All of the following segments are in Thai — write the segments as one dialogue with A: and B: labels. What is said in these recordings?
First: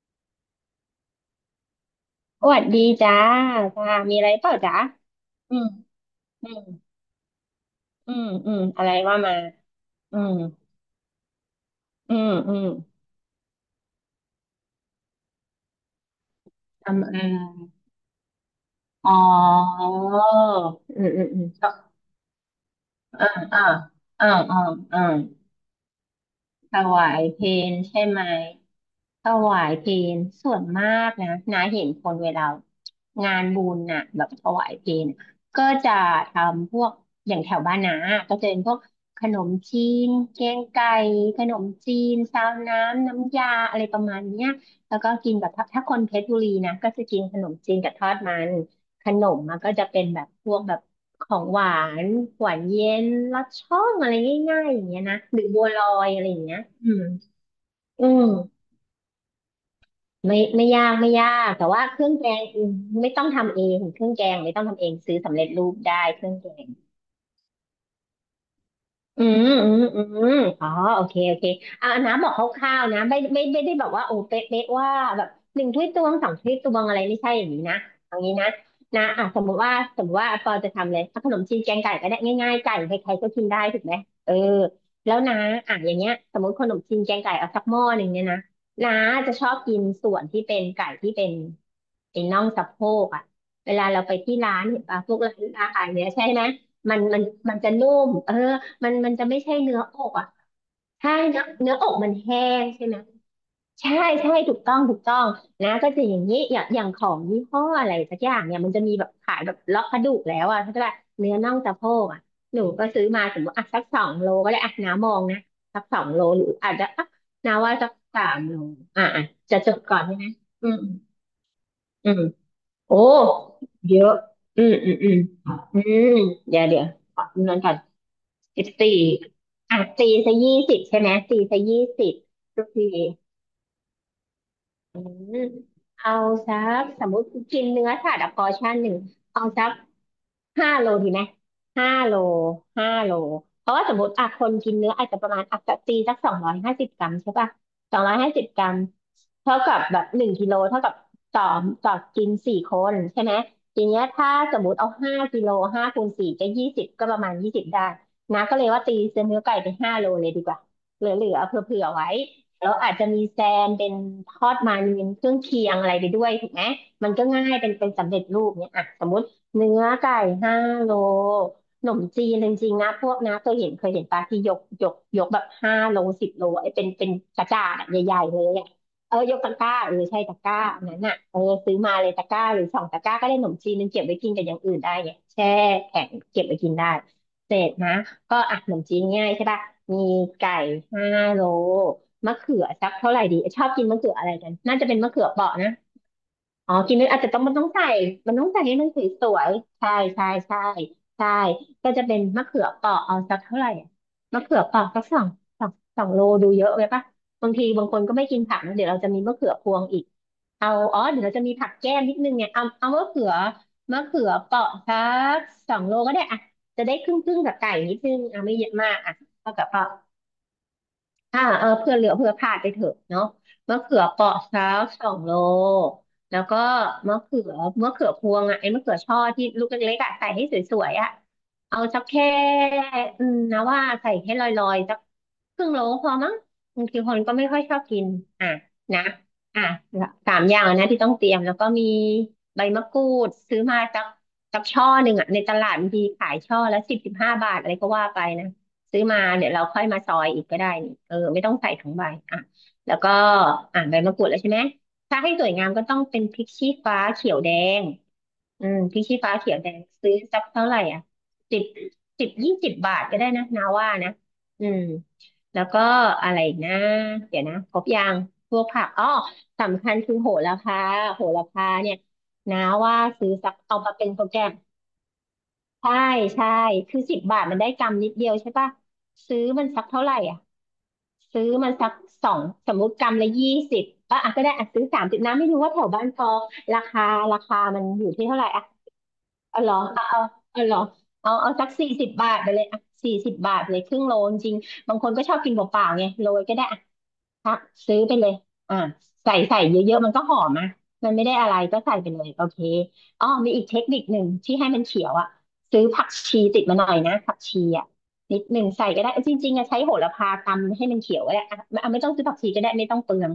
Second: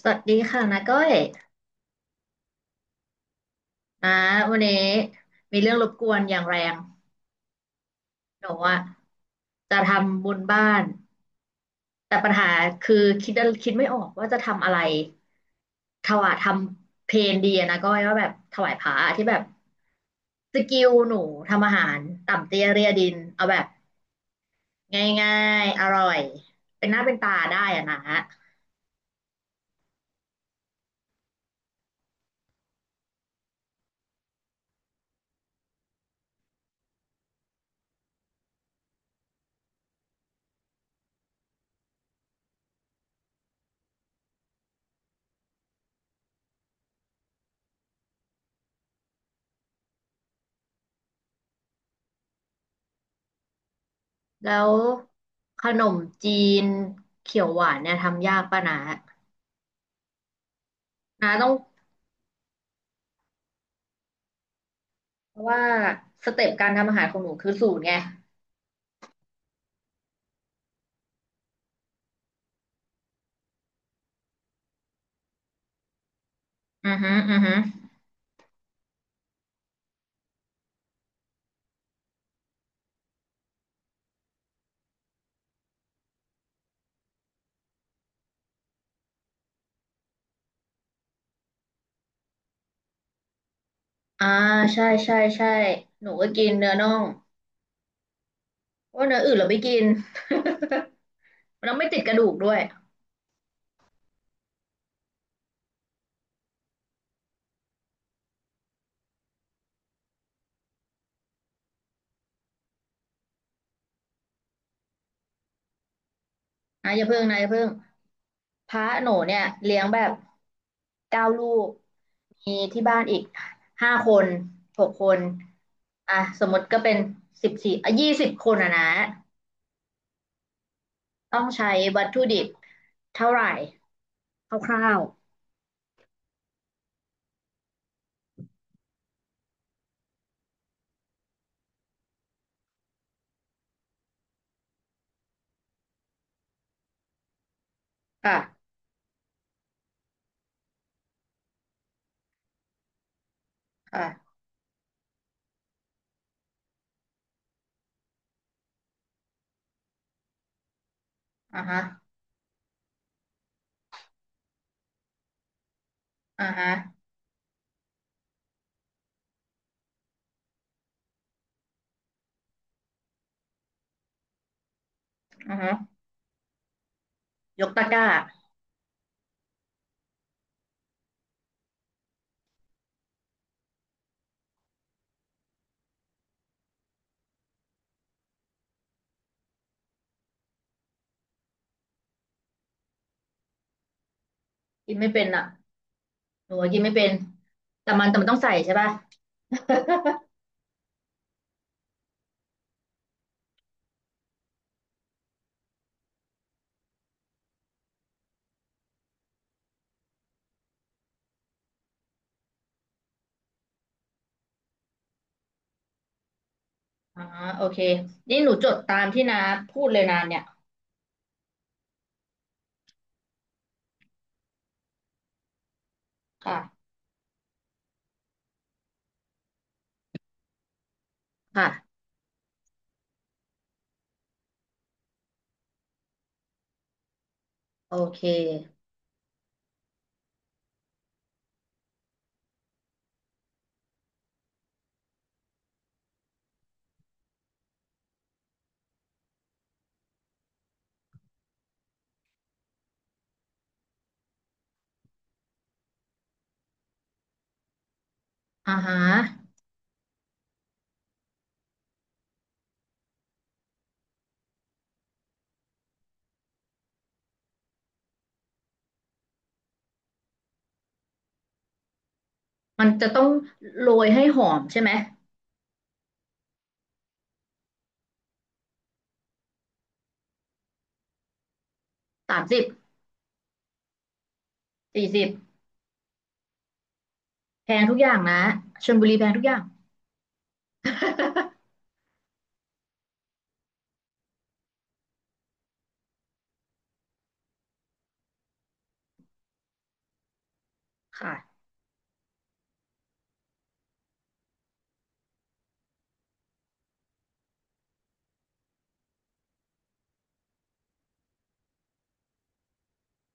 A: สวัสดีค่ะนาก้อย
B: สวัสดีจ้าจ้า
A: นะ
B: มีอะไรเปล่า
A: วัน
B: จ้า
A: นี้
B: อื
A: มี
B: ม
A: เรื่องรบกวนอย่าง
B: อื
A: แร
B: ม
A: ง
B: อืม
A: หนู
B: อืม
A: อะ
B: อะไรว่ามา
A: จะ
B: อื
A: ทำบุ
B: ม
A: ญบ้าน
B: อื
A: แต่ปั
B: ม
A: ญหา
B: อืม
A: คือคิดคิดไม่ออกว่าจะทำอะไรถวายทำ
B: ทำ
A: เพ
B: เอ
A: ลนดี
B: ง
A: อะนะก้อยว่าแบบถวายพระ
B: อ๋อ
A: ที่แบบ
B: อืม
A: สกิลห
B: อื
A: นู
B: มอืม
A: ทำอาหารต่ำเตี้ยเรียดิน
B: อ
A: เอาแบ
B: อ่า
A: บ
B: อ่าอ่าอ่า
A: ง่ายๆอร่อย
B: ถ
A: เป็นหน้า
B: วา
A: เป็น
B: ย
A: ตา
B: เพ
A: ได้
B: ล
A: อะนะ
B: ใช่ไหมถวายเพลส่วนมากนะนาเห็นคนเวลางานบุญน่ะแบบถวายเพลก็จะทำพวกอย่างแถวบ้านนาก็จะเป็นพวกขนมจีนแกงไก่ขนมจีนซาวน้ำน้ำยาอะไรประมาณเนี้ยแล้วก็กินกับถ้าคนเพชรบุรีนะก็จะกินขนมจีนกับทอดมัน ขนมมันก็จะเป็นแบบพวกแบบของหวานหวานเย็นลัดช่องอะไร
A: แล้
B: ง่าย
A: ว
B: ๆอย่างเงี้ยนะหรือ
A: ข
B: บัวล
A: น
B: อ
A: ม
B: ยอะไร
A: จี
B: อย่างเงี้ย
A: น
B: อืม
A: เขียวหวานเนี่ย
B: อืม
A: ทำยากป่ะนะ
B: ไม่ยากไม่ยา
A: นะต้อ
B: ก
A: ง
B: แต่ว่าเครื่องแกงอืมไม่ต้องทำเองเครื่องแกงไม่ต้องทำเองซื้อ
A: เพ
B: สำเร็
A: ราะ
B: จ
A: ว่า
B: รูปได้เค
A: ส
B: รื่อง
A: เต็
B: แก
A: ปกา
B: ง
A: รทำอาหารของหนูคือสูตรไง
B: อืมอืมอืมอ๋อโอเค โอเคอ่าน้ำบอกคร่าวๆนะไม่ได้บอกว่าโอ้เป๊ะเป๊ะว่าแบบหนึ่งถ้วยตวงสองถ้วยตวง
A: อื
B: อะ
A: อ
B: ไร
A: ฮึ
B: ไม่ใช่
A: อือ
B: อย่าง
A: ฮึ
B: นี้นะเอางี้นะนะอ่ะสมมติว่าปอจะทำเลยเอาขนมจีนแกงไก่ก็ได้ง่ายๆไก่ใครๆก็กินได้ถูกไหมเออแล้วนะอ่ะอย่างเงี้ยสมมติขนมจีนแกงไก่เอาสักหม้อหนึ่งเนี่ยนะน้าจะชอบกินส่วนที่เป็นไก่ที่เป็นน่องสะโพกอ่ะเวลาเราไป
A: อ่า
B: ที่ร้านเห็
A: ใช่
B: นป่ะพ
A: ใช่
B: วกร้า
A: ใช่
B: นอาหาร
A: ห
B: เนี้
A: นู
B: ยใช่
A: ก็
B: ไหม
A: กินเนื้อน่อ
B: มัน
A: ง
B: มันมันจะนุ่มเออ มั
A: เพ
B: น
A: ราะว่า
B: มัน
A: เนื้อ
B: จะ
A: อื่น
B: ไม่
A: เรา
B: ใช่
A: ไม่กิ
B: เนื้อ
A: น
B: อกอ่ะถ้าเนื้อ
A: เรา
B: เนื้
A: ไม่
B: ออก
A: ติด
B: มั
A: ก
B: น
A: ระดูก
B: แห้
A: ด้วย
B: งใช่ไหมใช่ใช่ถูกต้องถูกต้องนะก็จะอย่างนี้อย่างของยี่ห้ออะไรสักอย่างเนี่ยมันจะมีแบบขายแบบเลาะกระดูกแล้วอ่ะถ้าจะแบบเนื้อน่องสะโพกอ่ะหนูก็ซื้อมาสมมติอ่ะสักสองโลก็ได้อ่ะน้ามองนะสักสองโลหรืออาจจะ
A: นะอ
B: อ่ะ
A: ย่าเพิ่งนะอย่า
B: น้า
A: เพิ่ง
B: ว่าสักสามโล
A: พระ
B: อ่ะ
A: หนู
B: อ่ะ
A: เนี่ย
B: จะจ
A: เลี้
B: บ
A: ยง
B: ก่อ
A: แบ
B: น
A: บ
B: ใช่ไหมอืม
A: 9 ลูก
B: อืม
A: มีที่
B: โอ้
A: บ้านอีกห้า
B: เย
A: ค
B: อะ
A: น
B: อืม
A: ห
B: อื
A: ก
B: ม
A: ค
B: อืม
A: น
B: อืม
A: อ่ะสมม
B: เดี๋ยว
A: ติก็
B: เดี๋ยว
A: เป็น
B: ขอดู
A: สิบ
B: นั้นก่
A: สี่
B: อน
A: อ่ะ20 คน
B: สิบ
A: อ่ะนะ
B: สี่อ่ะตีซะ20ใช่ไหมตี
A: ต้อง
B: ซะ
A: ใช้
B: ยี่
A: วั
B: สิ
A: ต
B: บ
A: ถุดิบ
B: ทุกที
A: เท่าไหร่คร่า
B: อื
A: ว
B: มเอาสักสมมติกินเนื้อสัตว์อะพอชั่นหนึ่งเอาสักห้าโลดีไหมห้าโลห้าโลเพราะว่าสมมติอ่ะคนกินเนื้ออาจจะประมาณอ่ะตีสักสองร้อยห้าสิบกรัมใช่ป่ะสองร้อย
A: ๆ
B: ห้า
A: ค่ะ
B: สิบกรัมเท่ากับแบบ1 กิโลเท่ากับต่อต่อกิน4 คนใช่ไหมทีเนี้ยถ้า
A: ค่ะ
B: สมมติเอา5 กิโล5 คูณ 4ก็ยี่สิบก็ประมามาณยี่สิบได้นะก็เลยว่าตีเนื้อไก่ไปห้าโลเลยดีกว่าเหลือๆเอาเผ
A: อ่าฮะ
B: ื่อๆไว้ แล้วอาจจะมีแซมเป็นทอดมันเป็นเครื่องเคียงอะไรไปด้วย
A: อ่า
B: ถูกไหม
A: ฮะ
B: มันก็ง่ายเป็นสำเร็จรูปเนี่ยอ่ะสมมติเนื้อไก่ห้าโลขนมจีนจริงๆนะพวกนะเคยเห็นเคยเห็นปลาที่ยกแบบ
A: อือฮะ
B: 5 โล 10 โลไอ้เป็นกระจา
A: ยก
B: ด
A: ตะ
B: อะ
A: กร้า
B: ใหญ่ๆเลยอะเออยกตะกร้าเออใช่ตะกร้าอันนั้นอ่ะเออซื้อมาเลยตะกร้าหรือสองตะกร้าก็ได้ขนมจีนนึงเก็บไว้กินกับอย่างอื่นได้ไงแช่แข็งเก็บไว้กินได้เสร็จนะก็อ่ะขนมจีนง่ายใช่ปะมีไก่ห้าโล มะเขือสักเท่าไหร่ดีชอบกินมะเขืออะไรกันน่าจะ
A: กิ
B: เป็
A: น
B: น
A: ไม่
B: มะเขื
A: เป็น
B: อเป
A: อ่ะ
B: ราะนะ
A: หนูว่า
B: อ๋อ
A: กินไม่
B: กิน
A: เป็
B: ไม่
A: น
B: อาจจะต้องมันต้องใส่
A: แต่มัน
B: มั
A: ต้
B: น
A: อง
B: ต้อ
A: ใส่
B: งใส่
A: ใช่
B: ให้มั
A: ป่ะ
B: นสวยๆใช่ใช่ใช่ใช่ก็จะเป็นมะเขือเปราะเอาสักเท่าไหร่อะมะเขือเปราะสักสองสองโลดูเยอะไปปะบางทีบางคนก็ไม่กินผักนะเดี๋ยวเราจะมีมะเขือพวงอีกเอาอ๋อเดี๋ยวเราจะมีผักแก้มนิดนึงเนี่ยเอามะเขือเปราะสักสองโลก็ได้อะจะได้คร
A: อ่า
B: ึ่งๆกับ
A: โอ
B: ไก่
A: เค
B: นิดนึง
A: นี่
B: อ่ะ
A: หนู
B: ไม่เย
A: จ
B: อะ
A: ด
B: มา
A: ตา
B: ก
A: ม
B: อ่ะ
A: ที่น้า
B: เอากับเป
A: พู
B: ราะ
A: ดเลยนานเนี่ย
B: อ่าเออเพื่อเหลือเพื่อพลาดไปเถอะเนาะมะเขือเปราะสักสองโลแล้วก็
A: ค่ะ
B: มะเขือมะเขือพวงอ่ะไอ้มะเขือช่อที่ลูกเล็กๆอ่ะใส่ให้สวยๆอ่ะเอา
A: ค่ะ
B: สักแค่อืมนะว่าใส่ให้ลอยๆสักครึ่งโลพอมั้งบางทีคนก็ไม่ค่อยชอบ
A: โอ
B: กิน
A: เค
B: อ่ะนะอ่ะสามอย่างนะที่ต้องเตรียมแล้วก็มีใบมะกรูดซื้อมาสักช่อหนึ่งอ่ะในตลาดบางทีขายช่อละสิบ15 บาทอะไรก็ว่าไปนะ ซื้อมาเดี๋ยวเราค่อยมาซอยอีกก็ได้นี่เออไม่ต้องใส่ทั้งใบอ่ะแล้วก็อ่ะใบมะกรูดแล้วใช่ไหมถ้าให้สวยงามก็ต้องเป็นพริกชี้ฟ้าเขียวแดงอื
A: อ่า
B: ม
A: ฮะ
B: พริกชี้ฟ้าเขียวแดงซื้อสักเท่าไหร่อ่ะ10 10 20 บาทก็ได้นะนาว่านะอืมแล้วก็อะไรอีกนะเดี๋ยวนะครบยังพวกผักอ๋อสำคัญคือโหระพาโหระพาเนี่ยนะ
A: มัน
B: ว่า
A: จะต้อ
B: ซื้
A: ง
B: อสักเอา
A: โร
B: มาเป็
A: ย
B: นโป
A: ให้
B: รแก
A: ห
B: ร
A: อ
B: ม
A: มใช่ไหม
B: ใช่ใช่คือสิบบาทมันได้กำนิดเดียวใช่ปะซื้อมันสักเท่าไหร่อ่ะซื้อมันสักสอ
A: สา
B: ง
A: มสิบ
B: สมมุติกำละยี่สิบก็อ่ะก็ได้อ่ะซื้อสาม
A: สี่
B: สิบ
A: สิบ
B: นะไม่รู้ว่าแถวบ้านพอราคาราคา
A: แพ
B: มั
A: ง
B: น
A: ทุก
B: อ
A: อ
B: ยู่
A: ย่าง
B: ที่เท่า
A: นะ
B: ไหร่อ่ะ
A: ชลบุรีแพงทุกอย่า
B: เอา
A: ง
B: เหรอเอาเอาเอาเหรอเอาเอาสักสี่สิบบาทไปเลยอ่ะสี่สิบบาทเลยครึ่งโลจริงๆบางคนก็ชอบกินเปล่าๆไงโรยก็ได้ ซักซื้อไปเลยอ่าใส่ใส่เยอะๆมันก็หอมอ่ะมัน ไม่
A: ค่ะ
B: ได้อะไรก็ใส่ไปเลยโอเคอ๋อมีอีกเทคนิคหนึ่งที่ให้มันเขียวอ่ะซื้อผักชีติดมาหน่อยนะผักชีอ่ะนิดหนึ่งใส่ก็ได้จริงๆอะใช้โหระพาตำให้มันเขียวก็ได้อ่ะอ่ะไม่ต้องซื้อผักชีก็ได้ไม่ต้องเปลือง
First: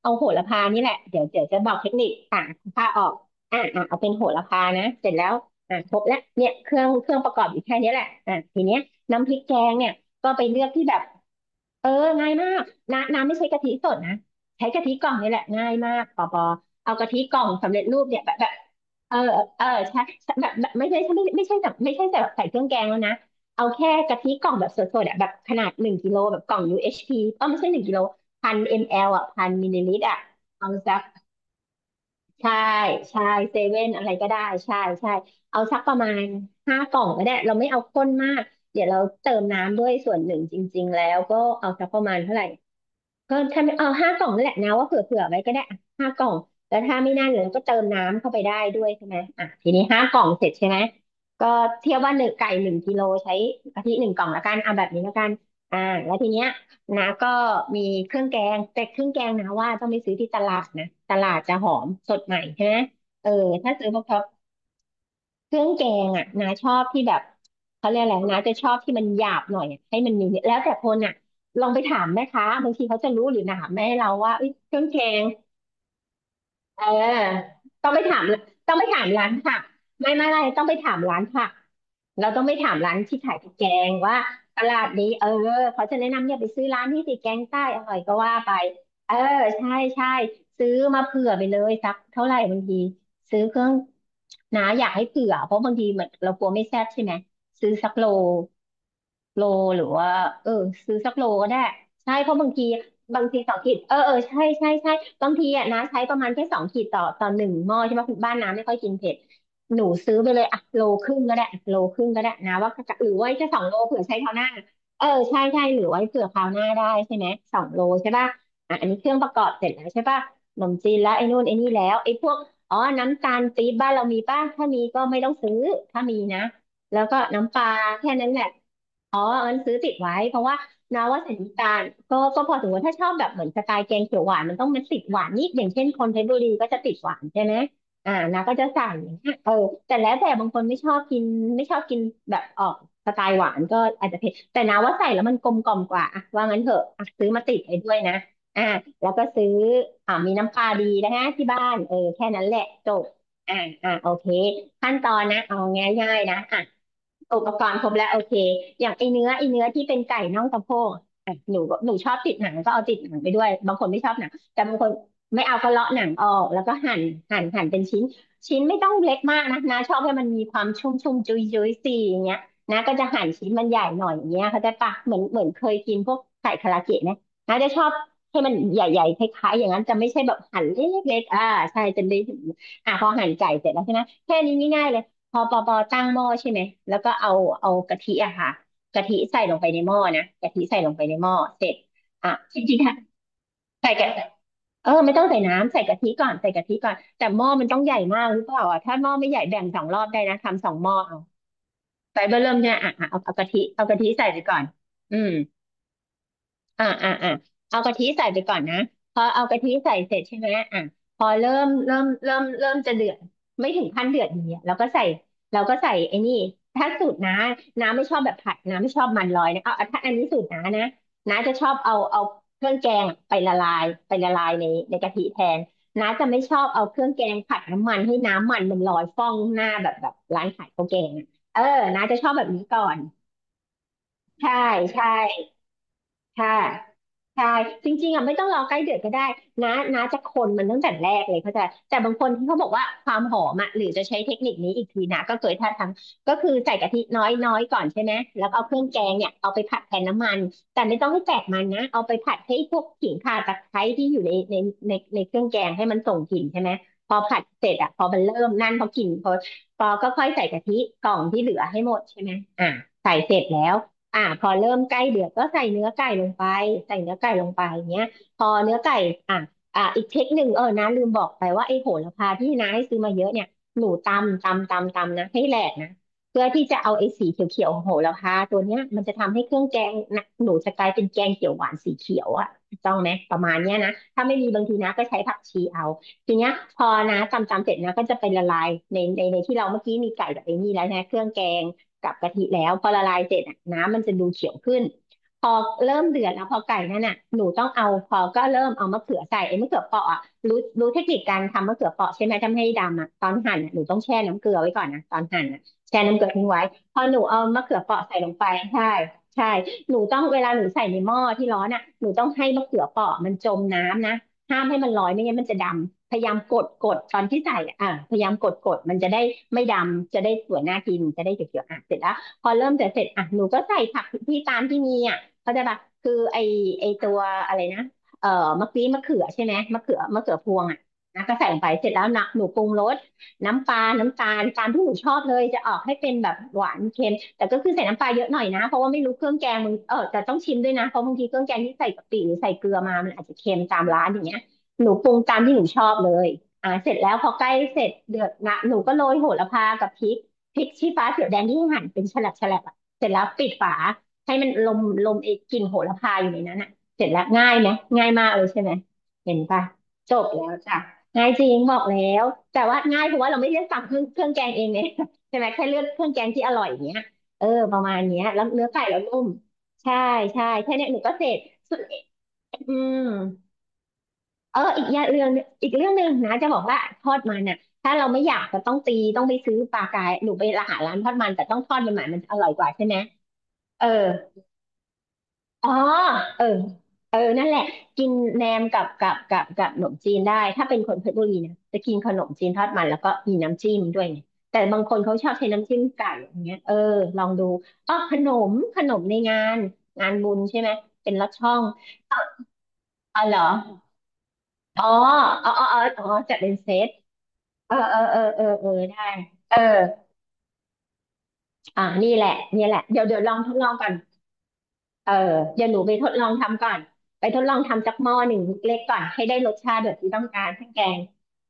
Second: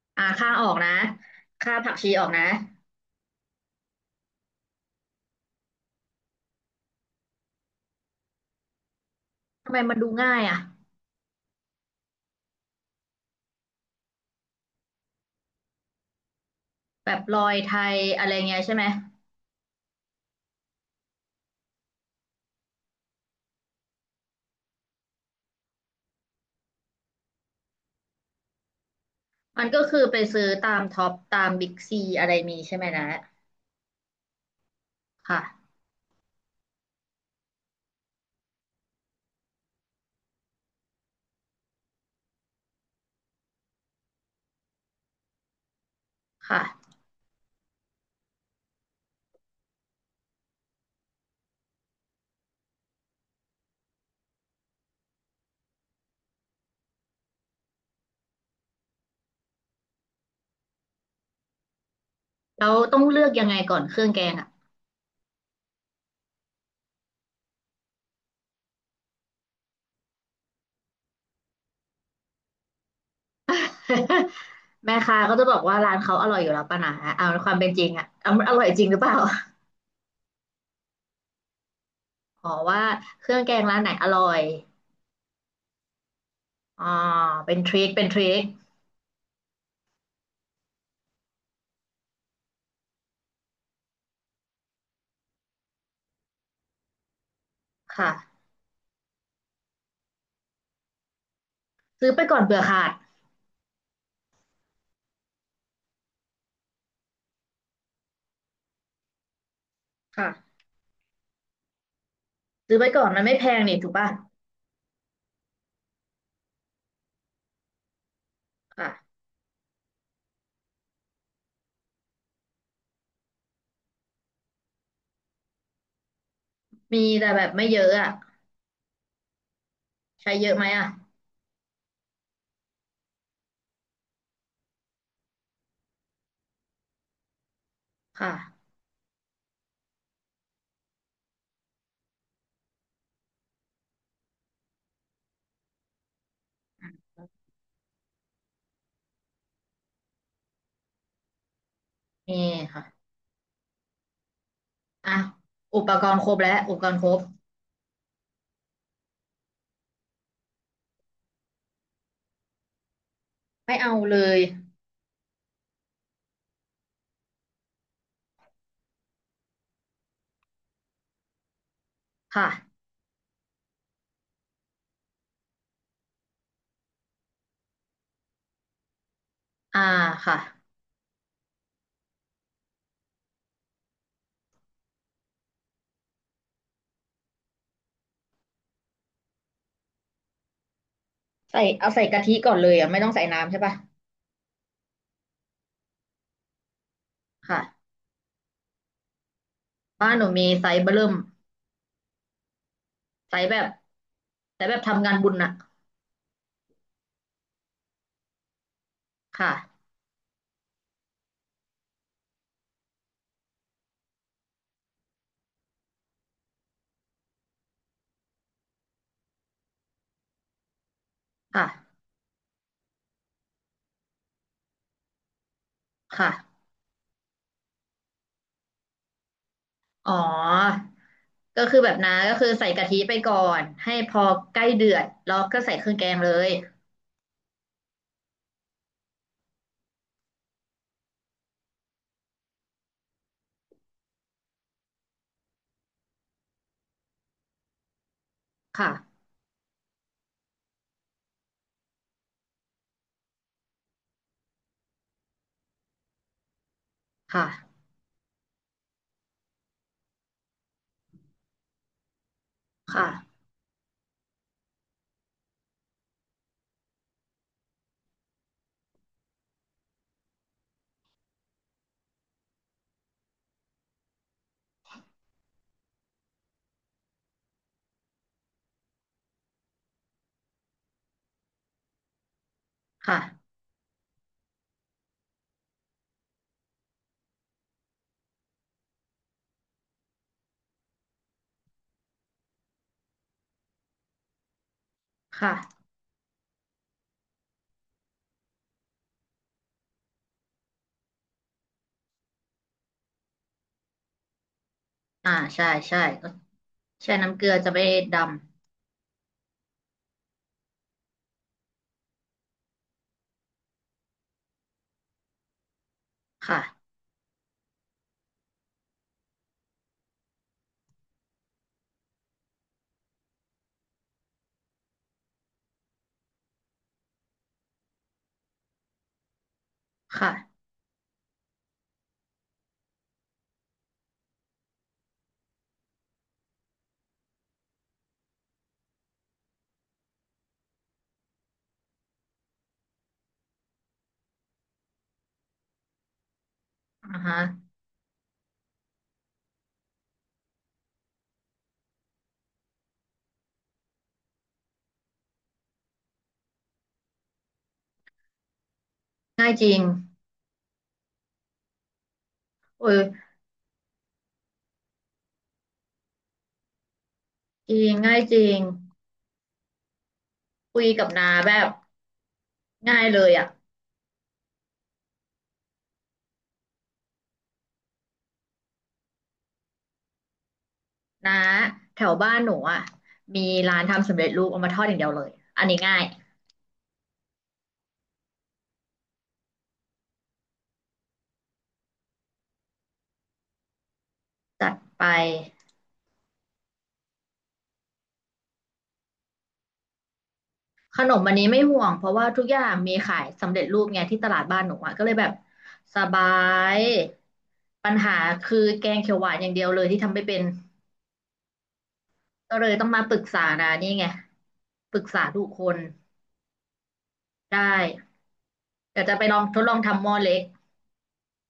B: เอา
A: อ่า
B: โหระ
A: ค่า
B: พา
A: ออก
B: นี่แห
A: นะ
B: ละเดี๋ยวจะบอ
A: ค่า
B: กเท
A: ผั
B: ค
A: ก
B: นิ
A: ชี
B: ค
A: ออก
B: อ่ะ
A: นะ
B: ผ้าออกอ่ะอ่ะเอาเป็นโหระพานะเสร็จแล้วอ่ะครบแล้วเนี่ยเครื่องประกอบอยู่แค่นี้แหละอ่ะทีเนี้ยน้ำพริกแก
A: ทำ
B: ง
A: ไม
B: เนี่ย
A: มันดู
B: ก็
A: ง่าย
B: ไป
A: อ่ะ
B: เลือกที่แบบ เออง่ายมากน้ำไม่ใช้กะทิสดนะ ใช้กะทิกล่องนี่แหละง่ายมากปอปอเอา
A: แบ
B: กะทิ
A: บล
B: กล่
A: อ
B: อง
A: ยไท
B: สำเร็จ
A: ย
B: รูปเนี่ย
A: อะไร
B: แบบแบบ
A: เงี้ยใช่ไหม
B: เออเออใช่แบบแบบไม่ใช่ไม่ใช่แบบไม่ใช่แบบใส่เครื่องแกงแล้วนะเอาแค่กะทิกล่องแบบสดๆอ่ะแบบขนาดหนึ่งกิโลแบบกล่อง UHT เอชพีเออไม่ใช่หนึ่งกิโล1000 มลอ่ะพัน
A: มั
B: มิ
A: น
B: ลลิ
A: ก็
B: ลิ
A: คื
B: ตร
A: อ
B: อ่ะ
A: ไปซื้อ
B: เอา
A: ตาม
B: สั
A: ท็
B: ก
A: อปตามบิ๊กซีอะไร
B: ใช่
A: มีใช่ไหมนะ
B: ใช่เซเว่นอะไรก็ได้ใช่ใช่
A: ค่ะ
B: เอาสักประมาณห้ากล่องก็ได้ เราไม่เอาข้นมาก เดี๋ยวเราเติมน้ำด้วยส่วนหนึ่งจริงๆแล้วก็เอาสักประมาณเท่าไหร่ ก็ถ้าไม่เอา5 กล่องนั่นแหละนะว่าเผื่อเผื่อไว้ก็ได้อ่ะห้ากล่อง
A: ค่ะ
B: แล้วถ้าไม่นั่นเราก็เติมน้ำเข้าไปได้ด้วยใช่ไหมอ่ะทีนี้ห้ากล่องเสร็จใช่ไหมก็เทียบว่าหนึ่งไก่หนึ่งกิโลใช้กะทิ1 กล่องละกันเอาแบบนี้ละกันอ่าแล้วทีเนี้ยนะก็มีเครื่องแกงแต่เครื่องแกงนะว่าต้องไปซื้อที่ตลาดนะตลาดจะหอมสดใหม่ใช่
A: เรา
B: ไหม
A: ต้องเลื
B: เอ
A: อก
B: อ
A: ยังไง
B: ถ้า
A: ก่อน
B: ซื้อ
A: เค
B: พว
A: รื่องแก
B: ก
A: งอ่ะ
B: เครื่องแกงอ่ะนาชอบที่แบบเขาเรียกอะไรนาจะชอบที่มันหยาบหน่อยอะให้มันมีเนี่ยแล้วแต่คนอ่ะลองไปถามแม่ค้าบางทีเขาจะรู้หรือถามแม่เราว่าเอ้ยเครื่อ ง
A: แม่
B: แก
A: ค้า
B: ง
A: ก็จะบอกว่าร้านเขาอร่อยอยู่แล้วป่ะ
B: เออ
A: นะเอาความเป็นจริ
B: ต้อ
A: ง
B: งไป
A: อ่ะ
B: ถาม
A: เอามันอร่อย
B: ต้อง
A: จ
B: ไป
A: ริงหรือ
B: ถา
A: เป
B: ม
A: ล่า
B: ร้านผักไม่ต้องไปถามร้านผักเราต้อง
A: อ๋อ
B: ไปถาม
A: ว่า
B: ร้านที่
A: เครื่
B: ขาย
A: อง
B: พริ
A: แก
B: ก
A: ง
B: แก
A: ร้านไหน
B: ง
A: อ
B: ว่า
A: ร่อย
B: ตลาดนี้เออเขาจะแนะนำเนี่ยไปซื้อร้า
A: อ๋อ
B: นที่ติดแกง
A: เป็น
B: ใต้
A: ท
B: อ
A: ริค
B: ร่อย
A: เป็น
B: ก็
A: ทริ
B: ว่า
A: ค
B: ไปเออ ใช่ใช่ซื้อมาเผื่อไปเลยสักเท่าไหร่บางทีซื้อเครื่องนะอยากให้เผื่อเพราะบางทีมันเรากลัวไม่แซ่บใช่ไหมซื้อสักโล
A: ค่ะ
B: โลหรือว่าเออซื้อสักโลก็ได้
A: ซื้อ
B: ใช่
A: ไป
B: เพ
A: ก่อ
B: ราะ
A: น
B: บาง
A: เผื่อ
B: ที
A: ขาด
B: บางที2 ขีดเออเออใช่ใช่ใช่บางทีอ่ะนะใช้ประมาณแค่สองขีดต่อ1 หม้อใช่ไหมคุณบ้านน้ำไม่ค่อยกินเผ็ดหนูซื้อไปเลย
A: ค่ะ
B: อ่ะโลครึ่งก็ได้อ่ะโลครึ่งก็ได้นะว่า
A: ซื้อไป
B: จะ
A: ก่อ
B: ห
A: น
B: รือ
A: มัน
B: ไว้
A: ไม่แพ
B: แค่ส
A: ง
B: อง
A: นี่
B: โล
A: ถูก
B: เผื่อ
A: ป่ะ
B: ใช้คราวหน้าเออใช่ใช่หรือไว้เผื่อคราวหน้าได้ใช่ไหมสองโลใช่ป่ะอ่ะอันนี้เครื่
A: ค่ะ
B: องประกอบเสร็จแล้วใช่ป่ะขนมจีนแล้วไอ้นู่นไอ้นี่แล้วไอ้พวกอ๋อน้ำตาลปี๊บบ้านเรามีป่ะถ้ามีก็ไม่ต้องซื้อถ้ามีนะแล้
A: มี
B: วก็
A: แต่แบบ
B: น้ำป
A: ไม่
B: ลา
A: เยอะอ่ะ
B: แค่นั้นแหละ อ๋อเอิญซื้อติดไว้
A: ใช้
B: เพราะ
A: เยอะ
B: ว่า
A: ไหมอ่ะ
B: นาว่าสถานการณ์ก็พอถือว่าถ้าชอบแบบเหมือนสไตล์แกงเขียวหวานมันต้องมันติดหวานนิดอย่างเช่นคนเพชรบุรีก็จะติดหวานใช่ไหมอ่านาก็
A: ค่ะ
B: จะสั่งอย่างเงี้ยเออแต่แล้วแต่บางคนไม่ชอบกินไม่ชอบกินแบบออกสไตล์หวานก็อาจจะเผ็ดแต่นาว่าใส่แล้วมันกลมกล่อมกว่าอะว่างั้นเถอะอะซื้อมาติดไว้ด้วยนะอ่าแล้วก็ซื้ออ่ามีน้ำปลาดีนะฮะที่บ้านเออแค่
A: นี่
B: นั้นแหละจ
A: ค่ะ
B: บอ่าอ่าโอเคขั้นต
A: อ่ะ
B: อนนะเอา
A: อุปก
B: ง่า
A: ร
B: ย
A: ณ์คร
B: ๆ
A: บ
B: นะ
A: แล้ว
B: อ่ะ
A: อุปกรณ์ครบ
B: อุปกรณ์ครบแล้วโอเคอย่างไอเนื้อที่เป็นไก่น่องสะโพกอ่ะหนูชอบติดหนังก็เอาติดหนังไปด้วยบา
A: ไม่
B: งคน
A: เอา
B: ไม่ชอ
A: เล
B: บหนัง
A: ย
B: แต่บางคนไม่เอาก็เลาะหนังออกแล้วก็หั่นหั่นเป็นชิ้นไม่ต้องเล็กมากนะชอบให้มันมีความชุ่มจุยสีอย่าง
A: ค
B: เงี้ยนะ
A: ่ะ
B: ก็จะหั่นชิ้นมันใหญ่หน่อยอย่างเงี้ยเขาใจปะเหมือนเคยกินพวกไก่คาราเกะนะจะชอบให้มันใหญ่ๆคล้ายๆอย่าง
A: อ่า
B: นั้นจะไม่ใช่แบ
A: ค่ะ
B: บหั่นเล็กๆอ่าใช่จะได้อ่ะพอหั่นไก่เสร็จแล้วใช่ไหมแค่นี้ง่ายๆเลย พอปอตั้งหม้อใช่ไหม แล้วก็เอากะทิอะค่ะกะทิใส่ลงไปในหม้อนะกะทิใส่ลงไปในหม้อ
A: ใส่
B: เสร็จ
A: เอาใส่กะ
B: อ่ะ
A: ทิก่อน
B: จ
A: เลย
B: ริง
A: อ่ะ
B: ๆ่
A: ไม่ต้องใส่น้ำใช่ปะ
B: ใส่กะเออไม่ต้องใส่น้ำใส่กะทิก่อนแต่หม้อมันต้อง
A: ค่ะ
B: ใหญ่มากหรือเปล่าอ่ะถ้าหม้อไม่ใหญ่แบ่งสองรอบ
A: บ้าน
B: ได้
A: หนู
B: นะ
A: มีไซ
B: ทำสอง
A: ส์
B: ห
A: เบ
B: ม้อ
A: ร์ิ่ม
B: เอาไฟเบอร์เริ่มเนี่ยอ่ะอ่ะเอา
A: ไซส์แบบ
B: เอากะทิใส่ไปก่อ
A: ไซ
B: น
A: ส์แบบทำงา
B: อื
A: นบุ
B: ม
A: ญน่ะ
B: อ่าเอากะทิใส่ไปก่อนนะพอเอา
A: ค่ะ
B: กะทิใส่เสร็จใช่ไหมอ่ะพอเริ่มจะเดือดไม่ถึงขั้นเดือดอย่างเงี้ยเราก็ใส่ไอ้นี่ถ้าสูตรน้าไม่ชอบแบบผัดน้าไม่ชอบมันลอยนะเอาถ้าอันนี้สูตรน้านะน้าจะช
A: ค่ะ
B: อบเอาเครื่องแกงไปละลายในในกะทิแทนน้าจะไม่ชอ
A: ค่ะ
B: บเอาเครื่องแกงผัดน้ำมันให้น้ำมันมันลอยฟ่องหน้าแบบ
A: อ๋อ
B: ร้านขายข้าวแกงอะเอ
A: ก็
B: อ
A: คือแบบ
B: น้า
A: นั้
B: จะ
A: น
B: ชอบ
A: ก็
B: แบ
A: คือ
B: บนี้
A: ใส่
B: ก่อ
A: กะทิ
B: น
A: ไปก่อนให้พอใก
B: ใช่
A: ล้เดือด
B: ใช่
A: แล้วก็ใส่เครื่องแกงเลย
B: ค่ะใช่จริงๆอ่ะไม่ต้องรอใกล้เดือดก็ได้นะจะคนมันตั้งแต่แรกเลยเข้าใจแต่บางคนที่เขาบอกว่าความหอมอ่ะหรือจะใช้เทคนิคนี้อีกทีนะก็เคยถ้าทำก็คือใส่กะทิน้อยๆก่อนใช่ไหมแล้วก็เอาเครื่อง
A: ค่ะ
B: แกงเนี่ยเอาไปผัดแทนน้ำมันแต่ไม่ต้องให้แตกมันนะเอาไปผัดให้พวกขิงข่าตะไคร้ที่อยู่ในในเครื่องแกงให้มันส่งกลิ่นใช่ไหมพอผัดเสร็
A: ค่ะ
B: จอ่ะพอมันเริ่มนั่นพอกลิ่นพอก็ค่อยใส่กะทิกล่องที่เหลือให้หมดใช่ไหมอ่ะ
A: ค่ะ
B: ใส่เสร็จแล้ว อ่าพอเริ่มใกล้เดือดก็ใส่เนื้อไก่ลงไปใส่เนื้อไก่ลงไปอย่างเงี้ยพอเนื้อไก่อ่าอีกเทคนิคเออนะลืมบอกไปว่าไอ้โหระพาที่น้าให้ซื้อมาเยอะเนี่ยหนูตำนะให้แหลกนะเพื่อที่จะเอาไอ้สีเขียวๆของโหระพาตัวเนี้ยมันจะทำให้เครื่องแกงนะหนูจะกลายเป็นแกงเขียวหวานสีเขียวอ่ะถูกต้องไหมประมา
A: ค่ะ
B: ณเนี้ยนะถ้าไม่มีบางทีนะก็ใช้ผักชีเอาทีเนี้ยพอนะตำเสร็จนะก็จะไปละลายในที่เราเมื่อกี้มีไก่กับไอ้นี่แล้วนะเครื่องแกง กับกะทิแล้วพอละลายเสร็จอะน้ำมันจะดูเขียวขึ้นพ
A: ค่ะ
B: อเริ่มเดือดแล้วพอไก่นั่นน่ะหนูต้องเอาพอก็เริ่มเอามะเขือใส่ไอ้มะเขือเปราะอ่ะรู้เทคนิคการทำมะเขือเปราะใช่ไหมทำให้ดำอ่ะตอนหั่นอะหนูต้องแช่น้ำเกลือไว้ก่อนนะตอน
A: อ่า
B: หั่นอ่ะ
A: ใช่ใช่
B: แช่น้ำเก
A: ก็
B: ลือทิ้งไว้พอ
A: แช่
B: หนู
A: น้ำ
B: เอา
A: เกลือ
B: มะ
A: จะ
B: เขือ
A: ไม่
B: เปราะใส่
A: ด
B: ลงไปใช่ใช่หนูต้องเวลาหนูใส่ในหม้อที่ร้อนอ่ะหนูต้องให้มะเขือเปราะมันจมน้ำนะห้ามให้มันลอยไม่งั้นมันจะดำ พยายาม
A: ำ
B: กดก
A: ค่ะ
B: ดตอนที่ใส่อ่ะพยายามกดกดมันจะได้ไม่ดำ จะได้สวยน่ากินจะได้เขียวๆอ่ะเสร็จแล้วพอเริ่มจะเสร็จอ่ะหนูก็ใส่ผักที่ตามที่มีอ่ะเขาใจปะคือไอตัวอะไรนะเอ่อมะกรี้มะเขือใช่ไหม มะเขือพว
A: ค่ะ
B: งอ่ะนะก็ใส่ลงไปเสร็จแล้วนะหนูปรุงรสน้ำปลาน้ำตาลตามที่หนูชอบเลยจะออกให้เป็นแบบหวานเค็มแต่ก็คือใส่น้ำปลาเยอะหน่อยนะเพราะว่าไม่รู้เครื่องแกงมึงเออแต่ต้องชิมด้วยนะเพราะบางทีเครื่องแกงที่ใส่กะปิหรือใส่เกลือมามันอาจจะเค็มตามร้านอย่างเงี้ย หนูปรุงตามที่หนูชอบเลยเสร็จแล้ว
A: อ่า
B: พอ
A: ฮะ
B: ใกล้เสร็จเดือดนะหนูก็โรยโหระพากับพริกชี้ฟ้าเขียวแดงที่หั่นเป็นแฉลบแฉลบอ่ะเสร็จแล้วปิดฝาให้มันลมไอ้กลิ่นโหระพาอยู่ในนั้นอ่ะเสร็จแล้วง่ายไหมง่ายมากเลยใช่ไหมเห็น
A: ง่าย
B: ปะ
A: จริง
B: จบแล้วจ้ะง่ายจริงบอกแล้วแต่ว่า
A: เอ
B: ง่ายเพราะ
A: อ
B: ว่าเราไม่ได้สั่งเครื่องแกงเองเนี่ย ใช่ไหมแค่เลือกเครื่องแกงที่อร่อยอย่างเงี้ยเออ
A: จ
B: ประ
A: ริง
B: มาณ
A: ง่า
B: เนี้
A: ย
B: ย
A: จ
B: แล้ว
A: ริง
B: เนื้อไก่เรานุ่มใช่ใช่แค่
A: คุย
B: เนี้ยหนู
A: กับ
B: ก็เส
A: น้า
B: ร็จ
A: แบบ
B: สุดอืม
A: ง่ายเลยอ่ะ
B: เอออีกอย่างเรื่องอีกเรื่องหนึ่งนะจะบอกว่าทอดมันน่ะถ้าเราไม่อยากจะต้องตีต้องไปซื้อปลากายหนูไปร้านหาร้านทอดมัน
A: น้า
B: แต่ต้องทอดมัน
A: แถ
B: ใหม่
A: ว
B: มันจะ
A: บ้า
B: อ
A: น
B: ร่
A: ห
B: อย
A: นู
B: กว่า
A: อ่ะ
B: ใช่ไหม
A: มีร้าน
B: เออ
A: ทำสำเร็จรูปเอามาทอดอย่างเดียวเลยอัน
B: อ๋อ
A: นี้ง่าย
B: เออเออนั่นแหละกินแหนมกับกับขนมจีนได้ถ้าเป็นคนเพชรบุรีนะจะกินขนมจีนทอดมันแล้วก็มีน้ำจิ้มด้วยไงแต่
A: จัด
B: บางคน
A: ไป
B: เขาชอบใช้น้ำจิ้มไก่อย่างเงี้ยเออลองดูอ๋อขนมในงานงานบุญใช่ไหม
A: ขน
B: เป็น
A: ม
B: ลอ
A: อั
B: ด
A: นนี้
B: ช่อ
A: ไม่
B: ง
A: ห่วงเพราะว่าทุกอย่างมีขา
B: อ๋อ
A: ย
B: เหรอ
A: สำเร็จรูปไงที่ตลาดบ้านหนู
B: อ๋อ
A: อ่ะก็เลยแบบ
B: อ๋ออ๋ออ๋อ
A: ส
B: อ๋อ
A: บา
B: จัดเป็นเซ
A: ย
B: ตเออ
A: ปัญ
B: เออ
A: หา
B: เออเออ
A: คือ
B: เออ
A: แกง
B: ได้
A: เขียวหวานอย่าง
B: เออ
A: เดียวเลยที่ทำไม่เป็น
B: อ่านี่แหละ
A: ก็เล
B: นี่
A: ย
B: แหละ
A: ต้องมา
B: เดี๋ยว
A: ป
B: เดี๋
A: รึ
B: ย
A: ก
B: วลอง
A: ษา
B: ทดล
A: นะ
B: องก่
A: นี่
B: อน
A: ไงปรึก
B: เออ
A: ษาทุกค
B: เดี๋ยวห
A: น
B: นูไปทดลองทำก่อน ไปทดลอ
A: ได้
B: งทำจักหม้อหนึ่งเล็กๆก่อ
A: แต่
B: น
A: จะ
B: ให้
A: ไปล
B: ได้
A: อง
B: รส
A: ทดล
B: ชา
A: อง
B: ติแบบ
A: ทำห
B: ที่
A: ม้อ
B: ต้อง
A: เล็ก
B: การทั้งแกง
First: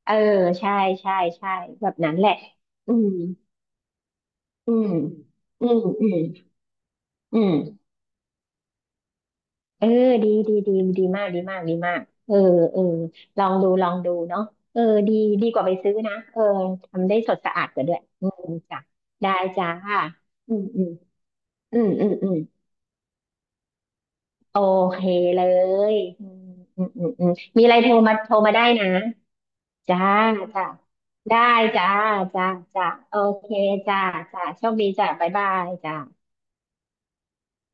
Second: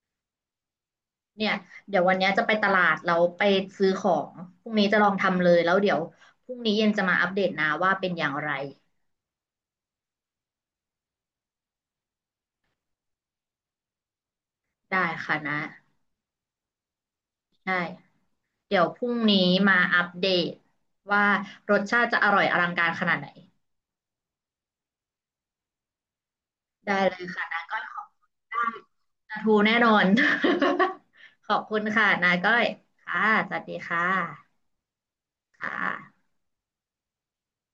B: เออใช่ใช่
A: เนี่
B: ใช่
A: ย
B: แบบ
A: เดี๋ยว
B: นั้
A: วั
B: น
A: น
B: แห
A: เนี้ย
B: ละ
A: จะไปตลา
B: อื
A: ด
B: ม
A: แล้วไปซื้อของพรุ่
B: อื
A: งนี้
B: ม
A: จะลองทำเลย
B: อื
A: แล้ว
B: ม
A: เดี๋ยว
B: อืม
A: พรุ่งนี้เย็นจะมาอัป
B: อื
A: เดตนะ
B: ม
A: ว่าเป็นอย่างไร
B: เออดีดีดีดีมากดีมากดีมากเออเออลองดู ลองดูเนาะเออ
A: ได้
B: ดี
A: ค่ะ
B: ดีก
A: นะ
B: ว่าไปซื้อนะเออทำได้สดสะอาด
A: ได้
B: กว่าด้วยอืม
A: เดี๋
B: จ้ะ
A: ยวพรุ่ง
B: ได้
A: นี้
B: จ้า
A: มาอัปเด
B: อื
A: ต
B: มอืม
A: ว่าร
B: อื
A: ส
B: ม
A: ชา
B: อื
A: ติ
B: ม
A: จะอ
B: อืม
A: ร่อยอลังการขนาดไหน
B: โอเคเลยอืมอืม
A: ได้
B: อืม
A: เลย
B: อืม
A: ค่ะนะ
B: มีอะ
A: ก้
B: ไร
A: อย
B: โทรมา
A: ได้
B: ได้นะ
A: ปลาทูแน่นอ
B: จ้า
A: น
B: จ้าได้
A: ขอบคุณ
B: จ้า
A: ค่ะนา
B: จ้า
A: ก้อย
B: จ้า โอ
A: ค่ะ
B: เค
A: สวัสดี
B: จ้า
A: ค่
B: จ้า
A: ะ
B: โชคดีจ้าบ๊ายบาย
A: ค่ะ
B: จ้า